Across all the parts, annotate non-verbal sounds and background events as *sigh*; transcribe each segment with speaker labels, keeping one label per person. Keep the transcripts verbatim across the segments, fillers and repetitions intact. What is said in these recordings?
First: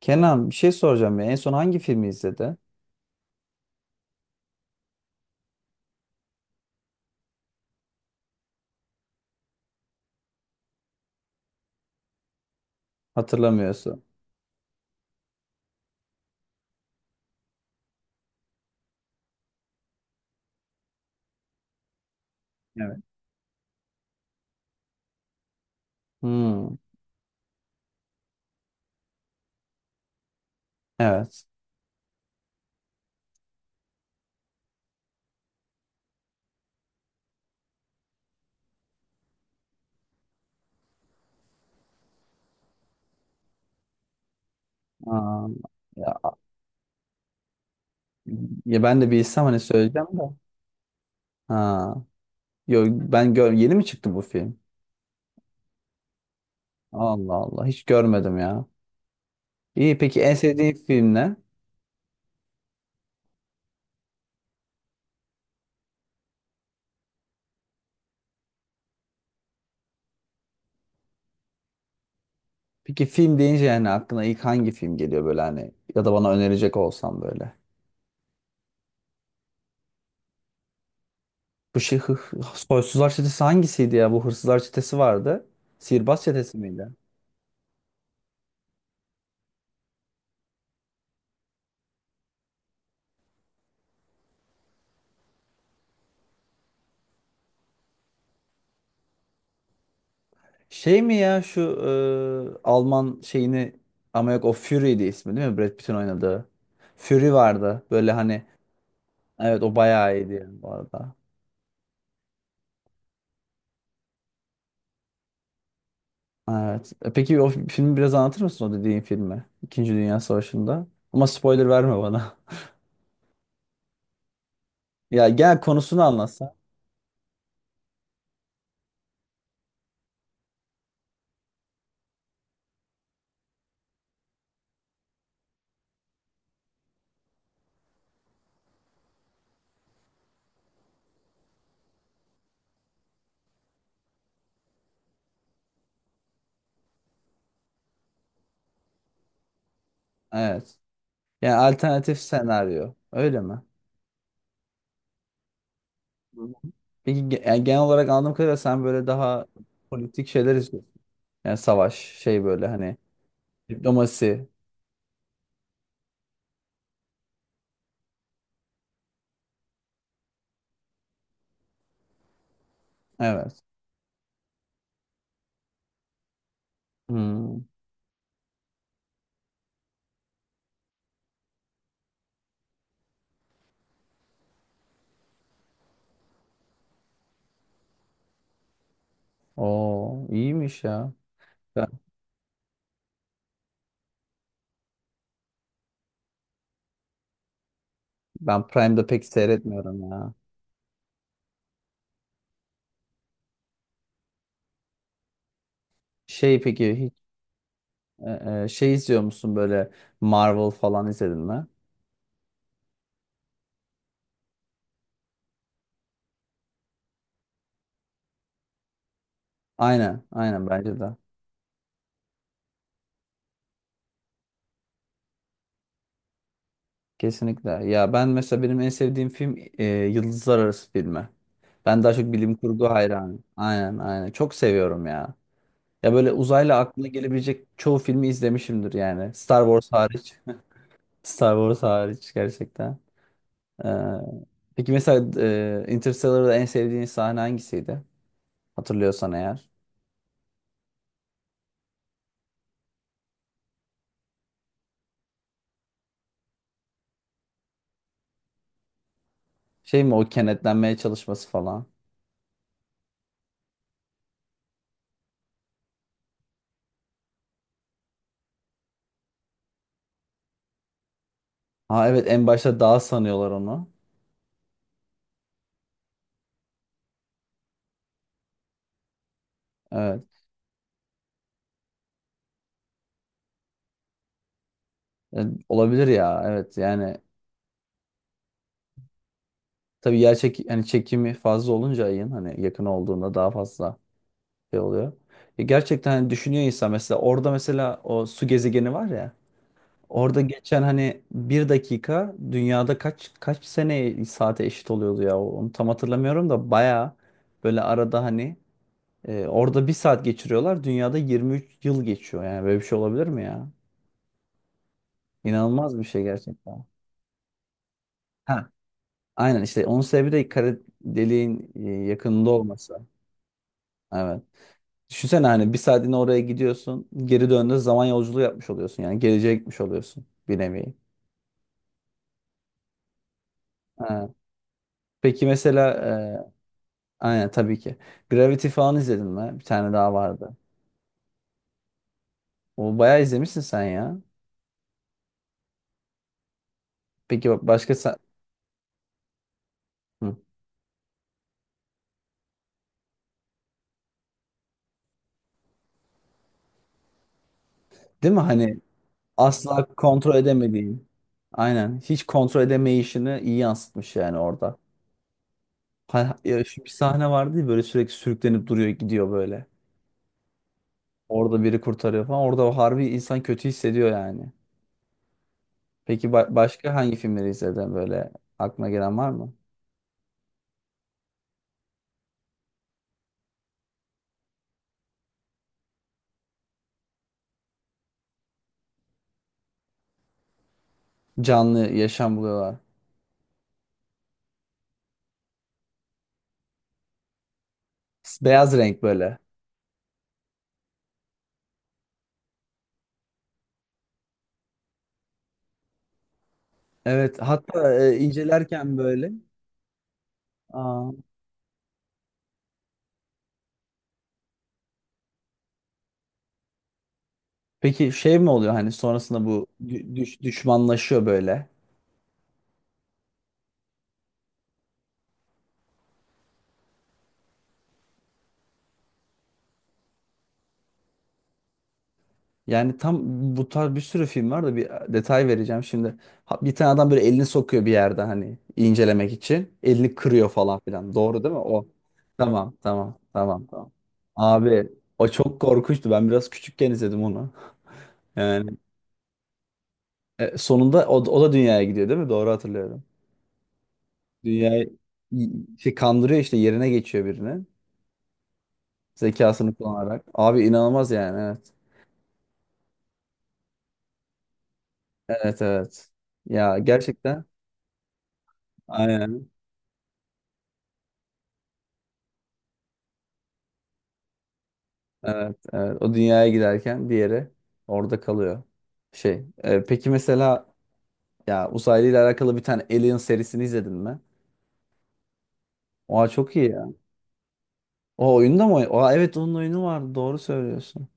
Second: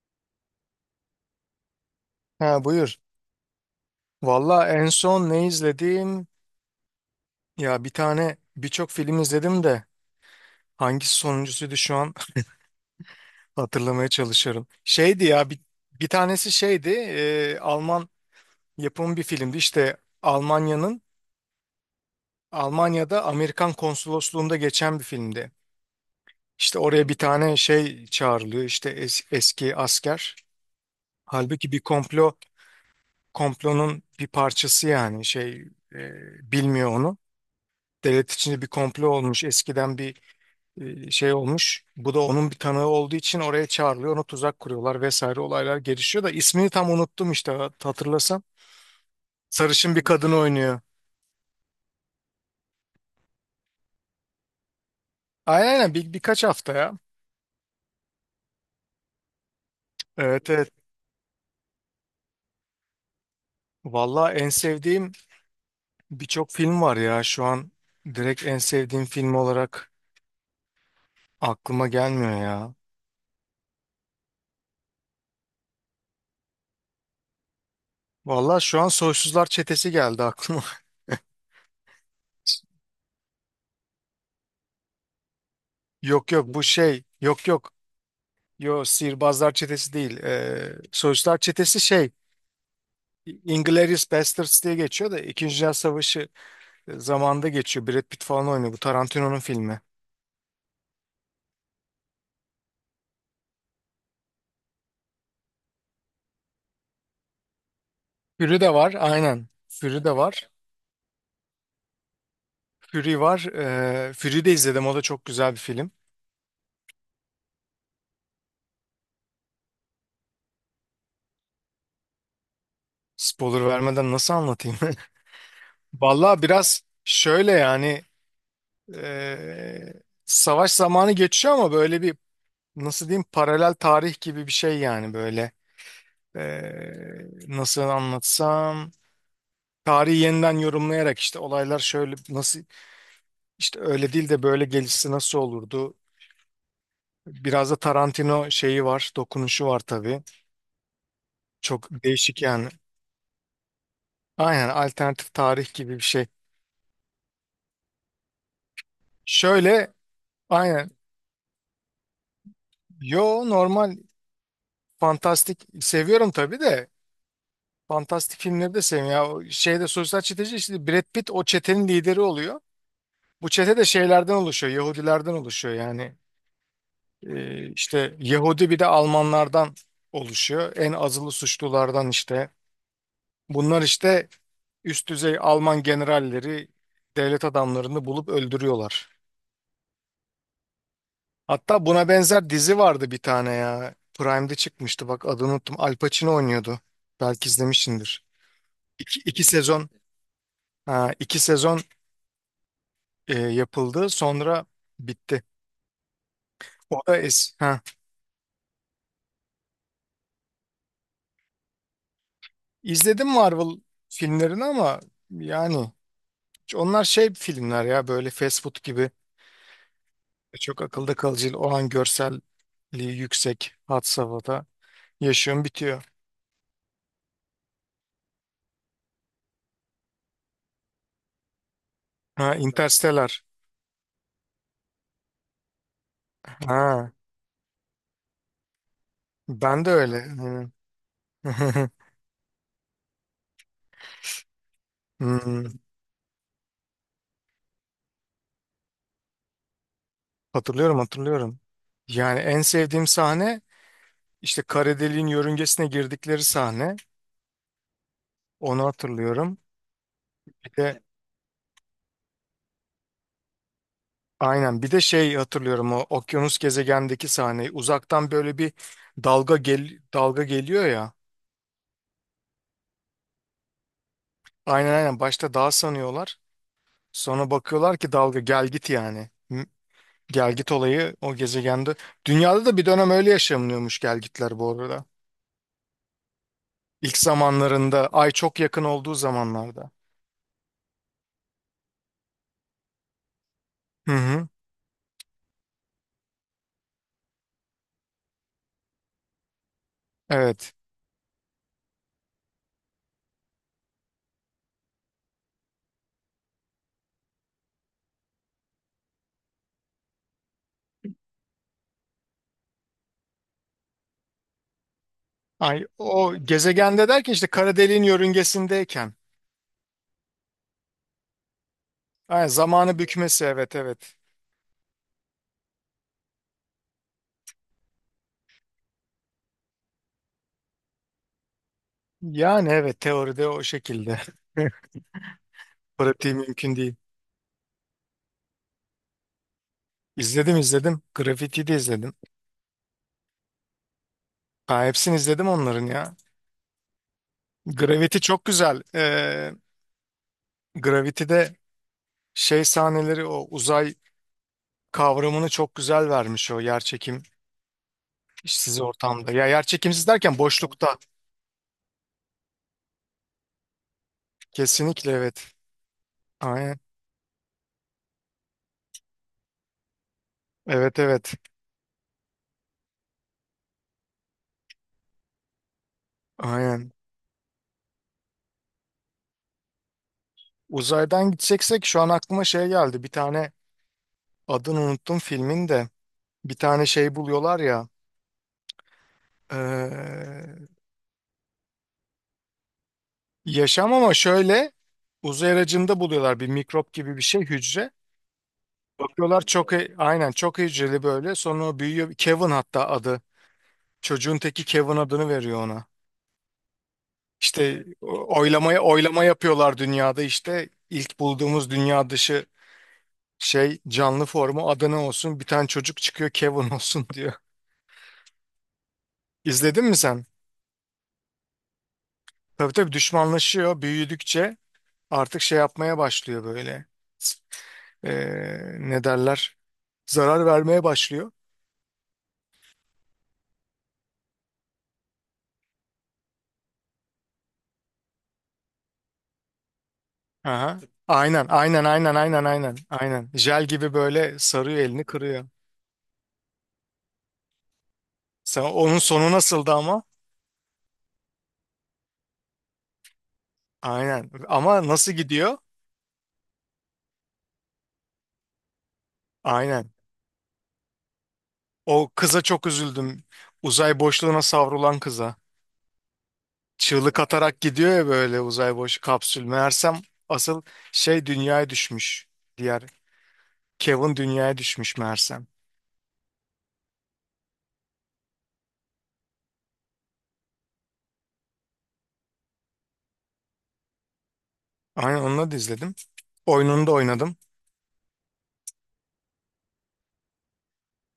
Speaker 1: Kenan, bir şey soracağım ya. En son hangi filmi izledi?
Speaker 2: Ha buyur. Valla en son ne izledim? Ya bir tane birçok film izledim de hangisi sonuncusuydu şu an *laughs*
Speaker 1: Hatırlamıyorsun.
Speaker 2: hatırlamaya çalışıyorum. Şeydi ya bir, bir tanesi şeydi e, Alman yapımı bir filmdi. İşte Almanya'nın
Speaker 1: Evet.
Speaker 2: Almanya'da Amerikan konsolosluğunda geçen bir filmdi.
Speaker 1: Hmm,
Speaker 2: İşte oraya bir tane şey çağrılıyor, işte es- eski asker.
Speaker 1: evet.
Speaker 2: Halbuki bir komplo komplonun bir parçası, yani şey, e, bilmiyor onu. Devlet içinde bir komplo olmuş eskiden, bir e, şey olmuş. Bu da onun bir tanığı olduğu için oraya çağrılıyor. Onu tuzak kuruyorlar vesaire,
Speaker 1: Aa,
Speaker 2: olaylar gelişiyor da
Speaker 1: ya,
Speaker 2: ismini tam unuttum işte, hat- hatırlasam.
Speaker 1: ya ben de bilsem hani
Speaker 2: Sarışın bir
Speaker 1: söyleyeceğim de.
Speaker 2: kadın oynuyor.
Speaker 1: Ha. Yo, ben gör yeni mi çıktı bu film?
Speaker 2: Aynen aynen, bir, birkaç hafta ya.
Speaker 1: Allah Allah, hiç görmedim ya. İyi, peki en
Speaker 2: Evet evet.
Speaker 1: sevdiğin film ne?
Speaker 2: Valla en sevdiğim birçok film var ya, şu an direkt en sevdiğim film olarak aklıma gelmiyor ya.
Speaker 1: Peki film deyince yani aklına ilk hangi film geliyor böyle hani ya da bana önerecek olsam böyle.
Speaker 2: Valla şu an Soysuzlar Çetesi geldi aklıma.
Speaker 1: Bu şey hı, Soysuzlar Çetesi hangisiydi ya? Bu Hırsızlar Çetesi vardı.
Speaker 2: *laughs*
Speaker 1: Sihirbaz
Speaker 2: Yok yok,
Speaker 1: Çetesi
Speaker 2: bu
Speaker 1: miydi?
Speaker 2: şey, yok yok. Yo, Sihirbazlar Çetesi değil. Ee, Soysuzlar Çetesi şey, Inglourious Basterds diye geçiyor da, İkinci Dünya Savaşı e, zamanında geçiyor. Brad Pitt falan oynuyor. Bu Tarantino'nun filmi.
Speaker 1: Şey mi ya şu e, Alman şeyini, ama yok o Fury'di ismi değil mi? Brad Pitt'in oynadığı. Fury vardı. Böyle hani
Speaker 2: Fury de var aynen.
Speaker 1: evet, o
Speaker 2: Fury
Speaker 1: bayağı
Speaker 2: de
Speaker 1: iyiydi
Speaker 2: var.
Speaker 1: yani bu arada.
Speaker 2: Fury var. Ee, Fury de izledim. O da çok güzel bir film.
Speaker 1: Evet. E, Peki o filmi biraz anlatır mısın, o dediğin filmi? İkinci Dünya Savaşı'nda. Ama spoiler verme bana.
Speaker 2: Spoiler vermeden nasıl anlatayım?
Speaker 1: *laughs* Ya gel
Speaker 2: *laughs*
Speaker 1: konusunu
Speaker 2: Vallahi
Speaker 1: anlatsa.
Speaker 2: biraz şöyle yani, ee, savaş zamanı geçiyor ama böyle bir, nasıl diyeyim, paralel tarih gibi bir şey yani böyle. Ee, Nasıl anlatsam, tarihi yeniden yorumlayarak, işte olaylar şöyle nasıl, İşte öyle değil de böyle gelişse nasıl olurdu? Biraz da Tarantino şeyi var, dokunuşu var tabii.
Speaker 1: Evet. Yani
Speaker 2: Çok
Speaker 1: alternatif
Speaker 2: değişik yani.
Speaker 1: senaryo. Öyle mi?
Speaker 2: Aynen, alternatif tarih gibi bir şey.
Speaker 1: Hı. Peki ge- yani genel olarak anladığım kadarıyla sen böyle daha
Speaker 2: Şöyle,
Speaker 1: politik şeyler
Speaker 2: aynen.
Speaker 1: istiyorsun. Yani savaş şey böyle hani
Speaker 2: Yo, normal
Speaker 1: diplomasi.
Speaker 2: fantastik seviyorum tabii de, fantastik filmleri de seviyorum. Ya o şeyde sosyal çeteci, işte Brad Pitt o çetenin lideri oluyor. Bu
Speaker 1: Evet.
Speaker 2: çete de şeylerden oluşuyor, Yahudilerden oluşuyor yani.
Speaker 1: Hmm.
Speaker 2: Ee, işte Yahudi, bir de Almanlardan oluşuyor. En azılı suçlulardan işte. Bunlar işte üst düzey Alman generalleri, devlet adamlarını bulup öldürüyorlar.
Speaker 1: Oo, iyiymiş ya.
Speaker 2: Hatta
Speaker 1: Ben,
Speaker 2: buna benzer dizi vardı bir tane ya. Prime'de çıkmıştı, bak adını unuttum. Al Pacino oynuyordu. Belki izlemişsindir.
Speaker 1: ben Prime'da
Speaker 2: İki,
Speaker 1: pek
Speaker 2: iki sezon
Speaker 1: seyretmiyorum ya.
Speaker 2: ha, iki sezon e, yapıldı sonra bitti.
Speaker 1: Şey peki
Speaker 2: O
Speaker 1: hiç
Speaker 2: da es ha.
Speaker 1: e, e, şey izliyor musun böyle, Marvel falan izledin mi?
Speaker 2: İzledim, Marvel filmlerini, ama yani onlar şey filmler ya, böyle fast food gibi,
Speaker 1: Aynen, aynen
Speaker 2: çok
Speaker 1: bence
Speaker 2: akılda
Speaker 1: de.
Speaker 2: kalıcı olan, görselliği yüksek, had safhada yaşıyorum, bitiyor.
Speaker 1: Kesinlikle. Ya ben mesela benim en sevdiğim film e, Yıldızlar Arası filmi. Ben daha çok bilim
Speaker 2: Ha,
Speaker 1: kurgu
Speaker 2: Interstellar.
Speaker 1: hayranıyım. Aynen, aynen. Çok seviyorum ya. Ya böyle uzayla aklına
Speaker 2: Ha,
Speaker 1: gelebilecek çoğu filmi izlemişimdir yani. Star
Speaker 2: ben de
Speaker 1: Wars
Speaker 2: öyle.
Speaker 1: hariç. *laughs*
Speaker 2: Hı.
Speaker 1: Star Wars
Speaker 2: *laughs*
Speaker 1: hariç gerçekten. Ee, peki mesela
Speaker 2: Hmm.
Speaker 1: e, Interstellar'da en sevdiğin sahne hangisiydi? Hatırlıyorsan eğer.
Speaker 2: Hatırlıyorum hatırlıyorum. Yani en sevdiğim sahne işte kara deliğin yörüngesine girdikleri sahne. Onu hatırlıyorum.
Speaker 1: Şey mi o,
Speaker 2: Bir
Speaker 1: kenetlenmeye
Speaker 2: de,
Speaker 1: çalışması falan.
Speaker 2: aynen, bir de şey hatırlıyorum, o okyanus gezegendeki sahneyi. Uzaktan böyle bir dalga gel dalga geliyor ya.
Speaker 1: Ha evet, en başta dağ sanıyorlar onu.
Speaker 2: Aynen aynen, başta dağ sanıyorlar. Sonra bakıyorlar ki dalga gel git yani. Hı.
Speaker 1: Evet.
Speaker 2: Gel git olayı o gezegende. Dünyada da bir dönem öyle yaşanıyormuş gel gitler, bu arada.
Speaker 1: E, olabilir ya. Evet yani
Speaker 2: İlk zamanlarında, ay çok yakın olduğu zamanlarda.
Speaker 1: tabii yer çek yani çekimi fazla olunca ayın hani yakın olduğunda daha fazla
Speaker 2: Hı hı.
Speaker 1: şey oluyor. E, gerçekten hani düşünüyor insan, mesela orada mesela o su gezegeni var ya. Orada
Speaker 2: Evet.
Speaker 1: geçen hani bir dakika dünyada kaç kaç sene saate eşit oluyordu ya, onu tam hatırlamıyorum da baya böyle arada hani e, orada bir saat geçiriyorlar dünyada yirmi üç yıl geçiyor, yani böyle bir şey olabilir mi ya?
Speaker 2: Ay
Speaker 1: İnanılmaz bir şey
Speaker 2: o
Speaker 1: gerçekten.
Speaker 2: gezegende derken, işte kara deliğin
Speaker 1: Ha,
Speaker 2: yörüngesindeyken.
Speaker 1: aynen işte onun sebebi de kara deliğin e,
Speaker 2: Ay,
Speaker 1: yakınında
Speaker 2: zamanı
Speaker 1: olması.
Speaker 2: bükmesi, evet evet.
Speaker 1: Evet. Düşünsene hani bir saatine oraya gidiyorsun, geri döndüğünde zaman yolculuğu yapmış oluyorsun, yani geleceğe gitmiş oluyorsun bir nevi.
Speaker 2: Yani evet, teoride o şekilde.
Speaker 1: Ha.
Speaker 2: *laughs*
Speaker 1: Peki mesela
Speaker 2: Pratiği
Speaker 1: e,
Speaker 2: mümkün değil.
Speaker 1: aynen tabii ki. Gravity falan izledin mi? Bir tane daha vardı.
Speaker 2: İzledim izledim. Gravity'yi de izledim.
Speaker 1: O bayağı izlemişsin sen ya.
Speaker 2: Ha, hepsini izledim onların ya.
Speaker 1: Peki bak başka sen...
Speaker 2: Gravity çok güzel. Ee,
Speaker 1: Hı.
Speaker 2: Gravity'de şey sahneleri, o uzay kavramını çok güzel vermiş, o yerçekim
Speaker 1: Değil mi? Hani
Speaker 2: işsiz ortamda. Ya
Speaker 1: asla
Speaker 2: yerçekimsiz
Speaker 1: kontrol
Speaker 2: derken, boşlukta.
Speaker 1: edemediğin. Aynen. Hiç kontrol edemeyişini iyi yansıtmış yani orada.
Speaker 2: Kesinlikle evet.
Speaker 1: Ha, ya
Speaker 2: Aynen.
Speaker 1: şu bir sahne vardı ya, böyle sürekli sürüklenip duruyor gidiyor böyle.
Speaker 2: Evet evet.
Speaker 1: Orada biri kurtarıyor falan. Orada o harbi insan kötü hissediyor yani. Peki ba-
Speaker 2: Aynen.
Speaker 1: başka hangi filmleri izledin böyle, aklına gelen var mı?
Speaker 2: Uzaydan gideceksek şu an aklıma şey geldi. Bir tane adını unuttum filmin de. Bir tane şey buluyorlar ya. eee,
Speaker 1: Canlı yaşam buluyorlar.
Speaker 2: yaşam, ama şöyle, uzay aracında buluyorlar, bir mikrop gibi bir şey, hücre.
Speaker 1: Beyaz renk böyle.
Speaker 2: Bakıyorlar çok e- aynen çok hücreli böyle. Sonra o büyüyor. Kevin hatta adı. Çocuğun teki Kevin adını veriyor ona.
Speaker 1: Evet
Speaker 2: İşte
Speaker 1: hatta e,
Speaker 2: o- oylamaya
Speaker 1: incelerken
Speaker 2: oylama
Speaker 1: böyle.
Speaker 2: yapıyorlar dünyada, işte
Speaker 1: Aa.
Speaker 2: ilk bulduğumuz dünya dışı şey canlı formu Adana olsun, bir tane çocuk çıkıyor Kevin olsun *laughs* diyor.
Speaker 1: Peki şey mi oluyor hani sonrasında, bu
Speaker 2: İzledin mi
Speaker 1: dü-
Speaker 2: sen?
Speaker 1: düş- düşmanlaşıyor böyle.
Speaker 2: Tabii tabii düşmanlaşıyor, büyüdükçe artık şey yapmaya başlıyor böyle. Ee, ne derler? Zarar vermeye başlıyor.
Speaker 1: Yani tam bu tarz bir sürü film var da bir detay vereceğim şimdi. Ha- Bir tane adam böyle elini sokuyor bir yerde hani incelemek için. Elini kırıyor falan
Speaker 2: Aha.
Speaker 1: filan. Doğru
Speaker 2: Aynen
Speaker 1: değil mi,
Speaker 2: aynen
Speaker 1: o?
Speaker 2: aynen aynen
Speaker 1: Tamam
Speaker 2: aynen
Speaker 1: tamam
Speaker 2: aynen. Jel
Speaker 1: tamam tamam.
Speaker 2: gibi böyle sarıyor,
Speaker 1: Abi
Speaker 2: elini
Speaker 1: o
Speaker 2: kırıyor.
Speaker 1: çok korkunçtu. Ben biraz küçükken izledim onu.
Speaker 2: Sen
Speaker 1: Yani
Speaker 2: onun sonu nasıldı ama?
Speaker 1: e, sonunda o, da- o da dünyaya gidiyor değil mi? Doğru hatırlıyorum.
Speaker 2: Aynen. Ama
Speaker 1: Dünyayı
Speaker 2: nasıl
Speaker 1: y-
Speaker 2: gidiyor?
Speaker 1: şey kandırıyor işte, yerine geçiyor birini. Zekasını
Speaker 2: Aynen.
Speaker 1: kullanarak. Abi inanılmaz yani, evet.
Speaker 2: O kıza çok üzüldüm. Uzay boşluğuna savrulan kıza.
Speaker 1: Evet evet. Ya
Speaker 2: Çığlık
Speaker 1: gerçekten
Speaker 2: atarak gidiyor ya, böyle uzay boş kapsül.
Speaker 1: aynen.
Speaker 2: Meğersem asıl şey dünyaya düşmüş. Diğer Kevin dünyaya düşmüş meğersem.
Speaker 1: Evet, evet. O dünyaya giderken diğeri orada kalıyor. Şey, e, peki mesela ya uzaylı ile alakalı, bir tane Alien serisini izledin mi?
Speaker 2: Aynen, onunla da izledim.
Speaker 1: Oha çok iyi ya.
Speaker 2: Oyununu da oynadım.
Speaker 1: O oyunda mı? oyn- Oha evet, onun oyunu vardı. Doğru söylüyorsun.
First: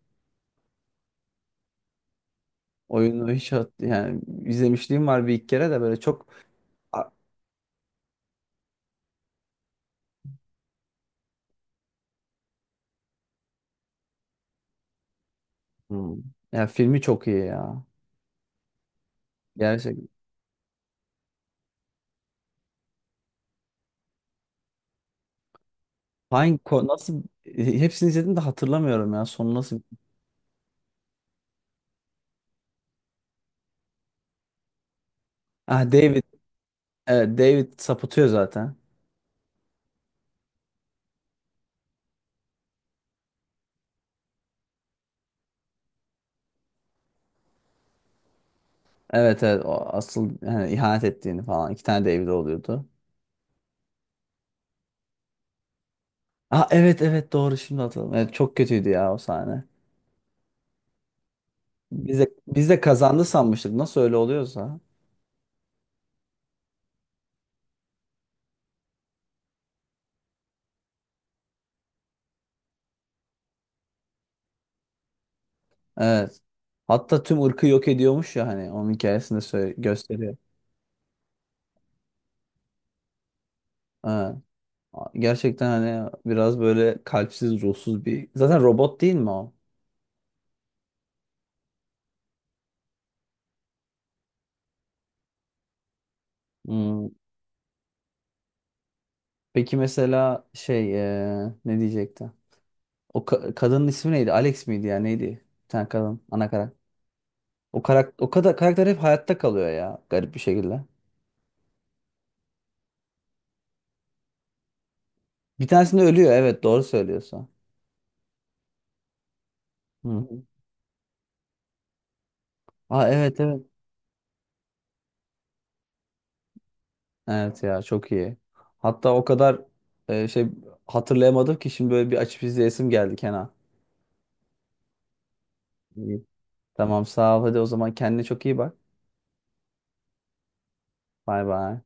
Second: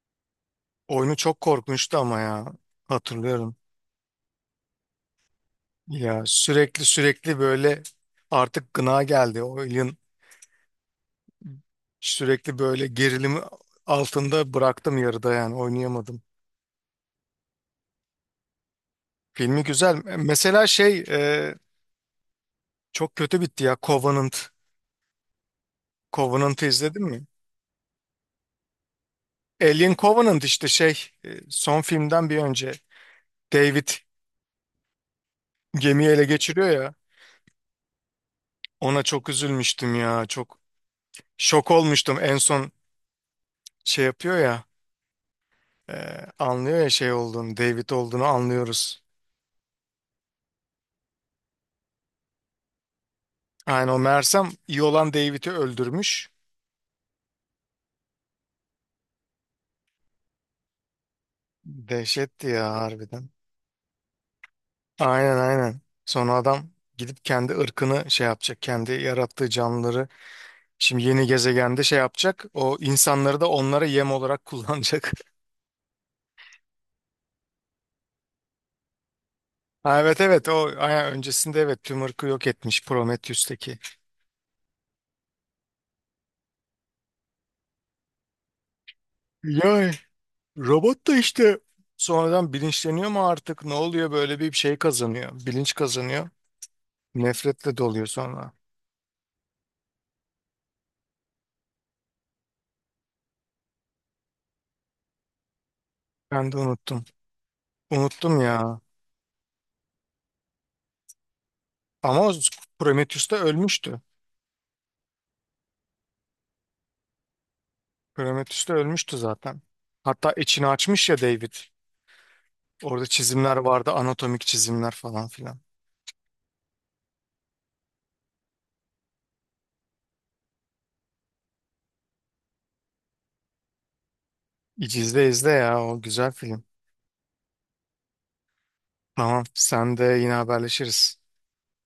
Speaker 2: Oyunu çok korkunçtu ama ya.
Speaker 1: Oyunu hiç
Speaker 2: Hatırlıyorum.
Speaker 1: hat yani izlemişliğim var bir iki kere de böyle
Speaker 2: Ya
Speaker 1: çok
Speaker 2: sürekli
Speaker 1: A-
Speaker 2: sürekli böyle artık gına geldi. Oyun sürekli böyle gerilimi altında bıraktım yarıda, yani
Speaker 1: hmm,
Speaker 2: oynayamadım.
Speaker 1: ya filmi çok iyi ya.
Speaker 2: Filmi güzel.
Speaker 1: Gerçekten.
Speaker 2: Mesela şey, e, çok kötü bitti ya Covenant.
Speaker 1: Hangi
Speaker 2: Covenant'ı
Speaker 1: ko-
Speaker 2: izledin
Speaker 1: nasıl,
Speaker 2: mi?
Speaker 1: hepsini izledim de hatırlamıyorum ya. Sonu nasıl,
Speaker 2: Alien Covenant işte şey, e, son filmden bir önce David
Speaker 1: ah
Speaker 2: gemiyi
Speaker 1: David,
Speaker 2: ele geçiriyor ya,
Speaker 1: evet, David sapıtıyor zaten.
Speaker 2: ona çok üzülmüştüm ya, çok şok olmuştum, en son şey yapıyor ya, e, anlıyor ya, şey olduğunu, David olduğunu anlıyoruz.
Speaker 1: Evet evet, o asıl yani ihanet ettiğini falan, iki tane David oluyordu.
Speaker 2: Aynen, o Mersem iyi olan David'i öldürmüş.
Speaker 1: Ah evet evet, doğru şimdi hatırladım. Evet, çok kötüydü ya o sahne. Biz de,
Speaker 2: Dehşetti
Speaker 1: biz
Speaker 2: ya
Speaker 1: de kazandı
Speaker 2: harbiden.
Speaker 1: sanmıştık, nasıl öyle oluyorsa.
Speaker 2: Aynen aynen. Sonra adam gidip kendi ırkını şey yapacak. Kendi yarattığı canlıları şimdi yeni gezegende şey yapacak. O insanları da onlara yem olarak kullanacak. *laughs*
Speaker 1: Evet. Hatta tüm ırkı yok ediyormuş ya hani, onun hikayesinde söyle,
Speaker 2: Ha, evet
Speaker 1: gösteriyor.
Speaker 2: evet, o aya- öncesinde, evet, Tümörk'ü yok etmiş Prometheus'taki.
Speaker 1: Evet. Gerçekten hani biraz böyle kalpsiz ruhsuz bir, zaten robot değil mi o?
Speaker 2: Ya robot da işte sonradan bilinçleniyor mu artık ne oluyor, böyle bir şey kazanıyor. Bilinç kazanıyor.
Speaker 1: Hmm.
Speaker 2: Nefretle doluyor sonra.
Speaker 1: Peki mesela şey eee, ne diyecekti? O ka- kadının ismi neydi? Alex miydi ya neydi? Bir tane kadın ana
Speaker 2: Ben de
Speaker 1: karakter.
Speaker 2: unuttum.
Speaker 1: O karakter, o
Speaker 2: Unuttum
Speaker 1: kadar
Speaker 2: ya.
Speaker 1: karakter hep hayatta kalıyor ya garip bir şekilde.
Speaker 2: Ama o Prometheus da ölmüştü.
Speaker 1: Bir tanesinde ölüyor, evet doğru söylüyorsun.
Speaker 2: Prometheus da ölmüştü zaten.
Speaker 1: Hı
Speaker 2: Hatta
Speaker 1: hı.
Speaker 2: içini açmış ya David. Orada
Speaker 1: Aa evet
Speaker 2: çizimler
Speaker 1: evet.
Speaker 2: vardı, anatomik çizimler falan filan.
Speaker 1: Evet ya çok iyi. Hatta o kadar e, şey hatırlayamadım ki şimdi, böyle bir açıp izleyesim geldi Kenan.
Speaker 2: İzle izle ya, o
Speaker 1: İyi.
Speaker 2: güzel film.
Speaker 1: Tamam sağ ol, hadi o zaman kendine çok iyi bak.
Speaker 2: Tamam sen de, yine haberleşiriz.
Speaker 1: Bay bay.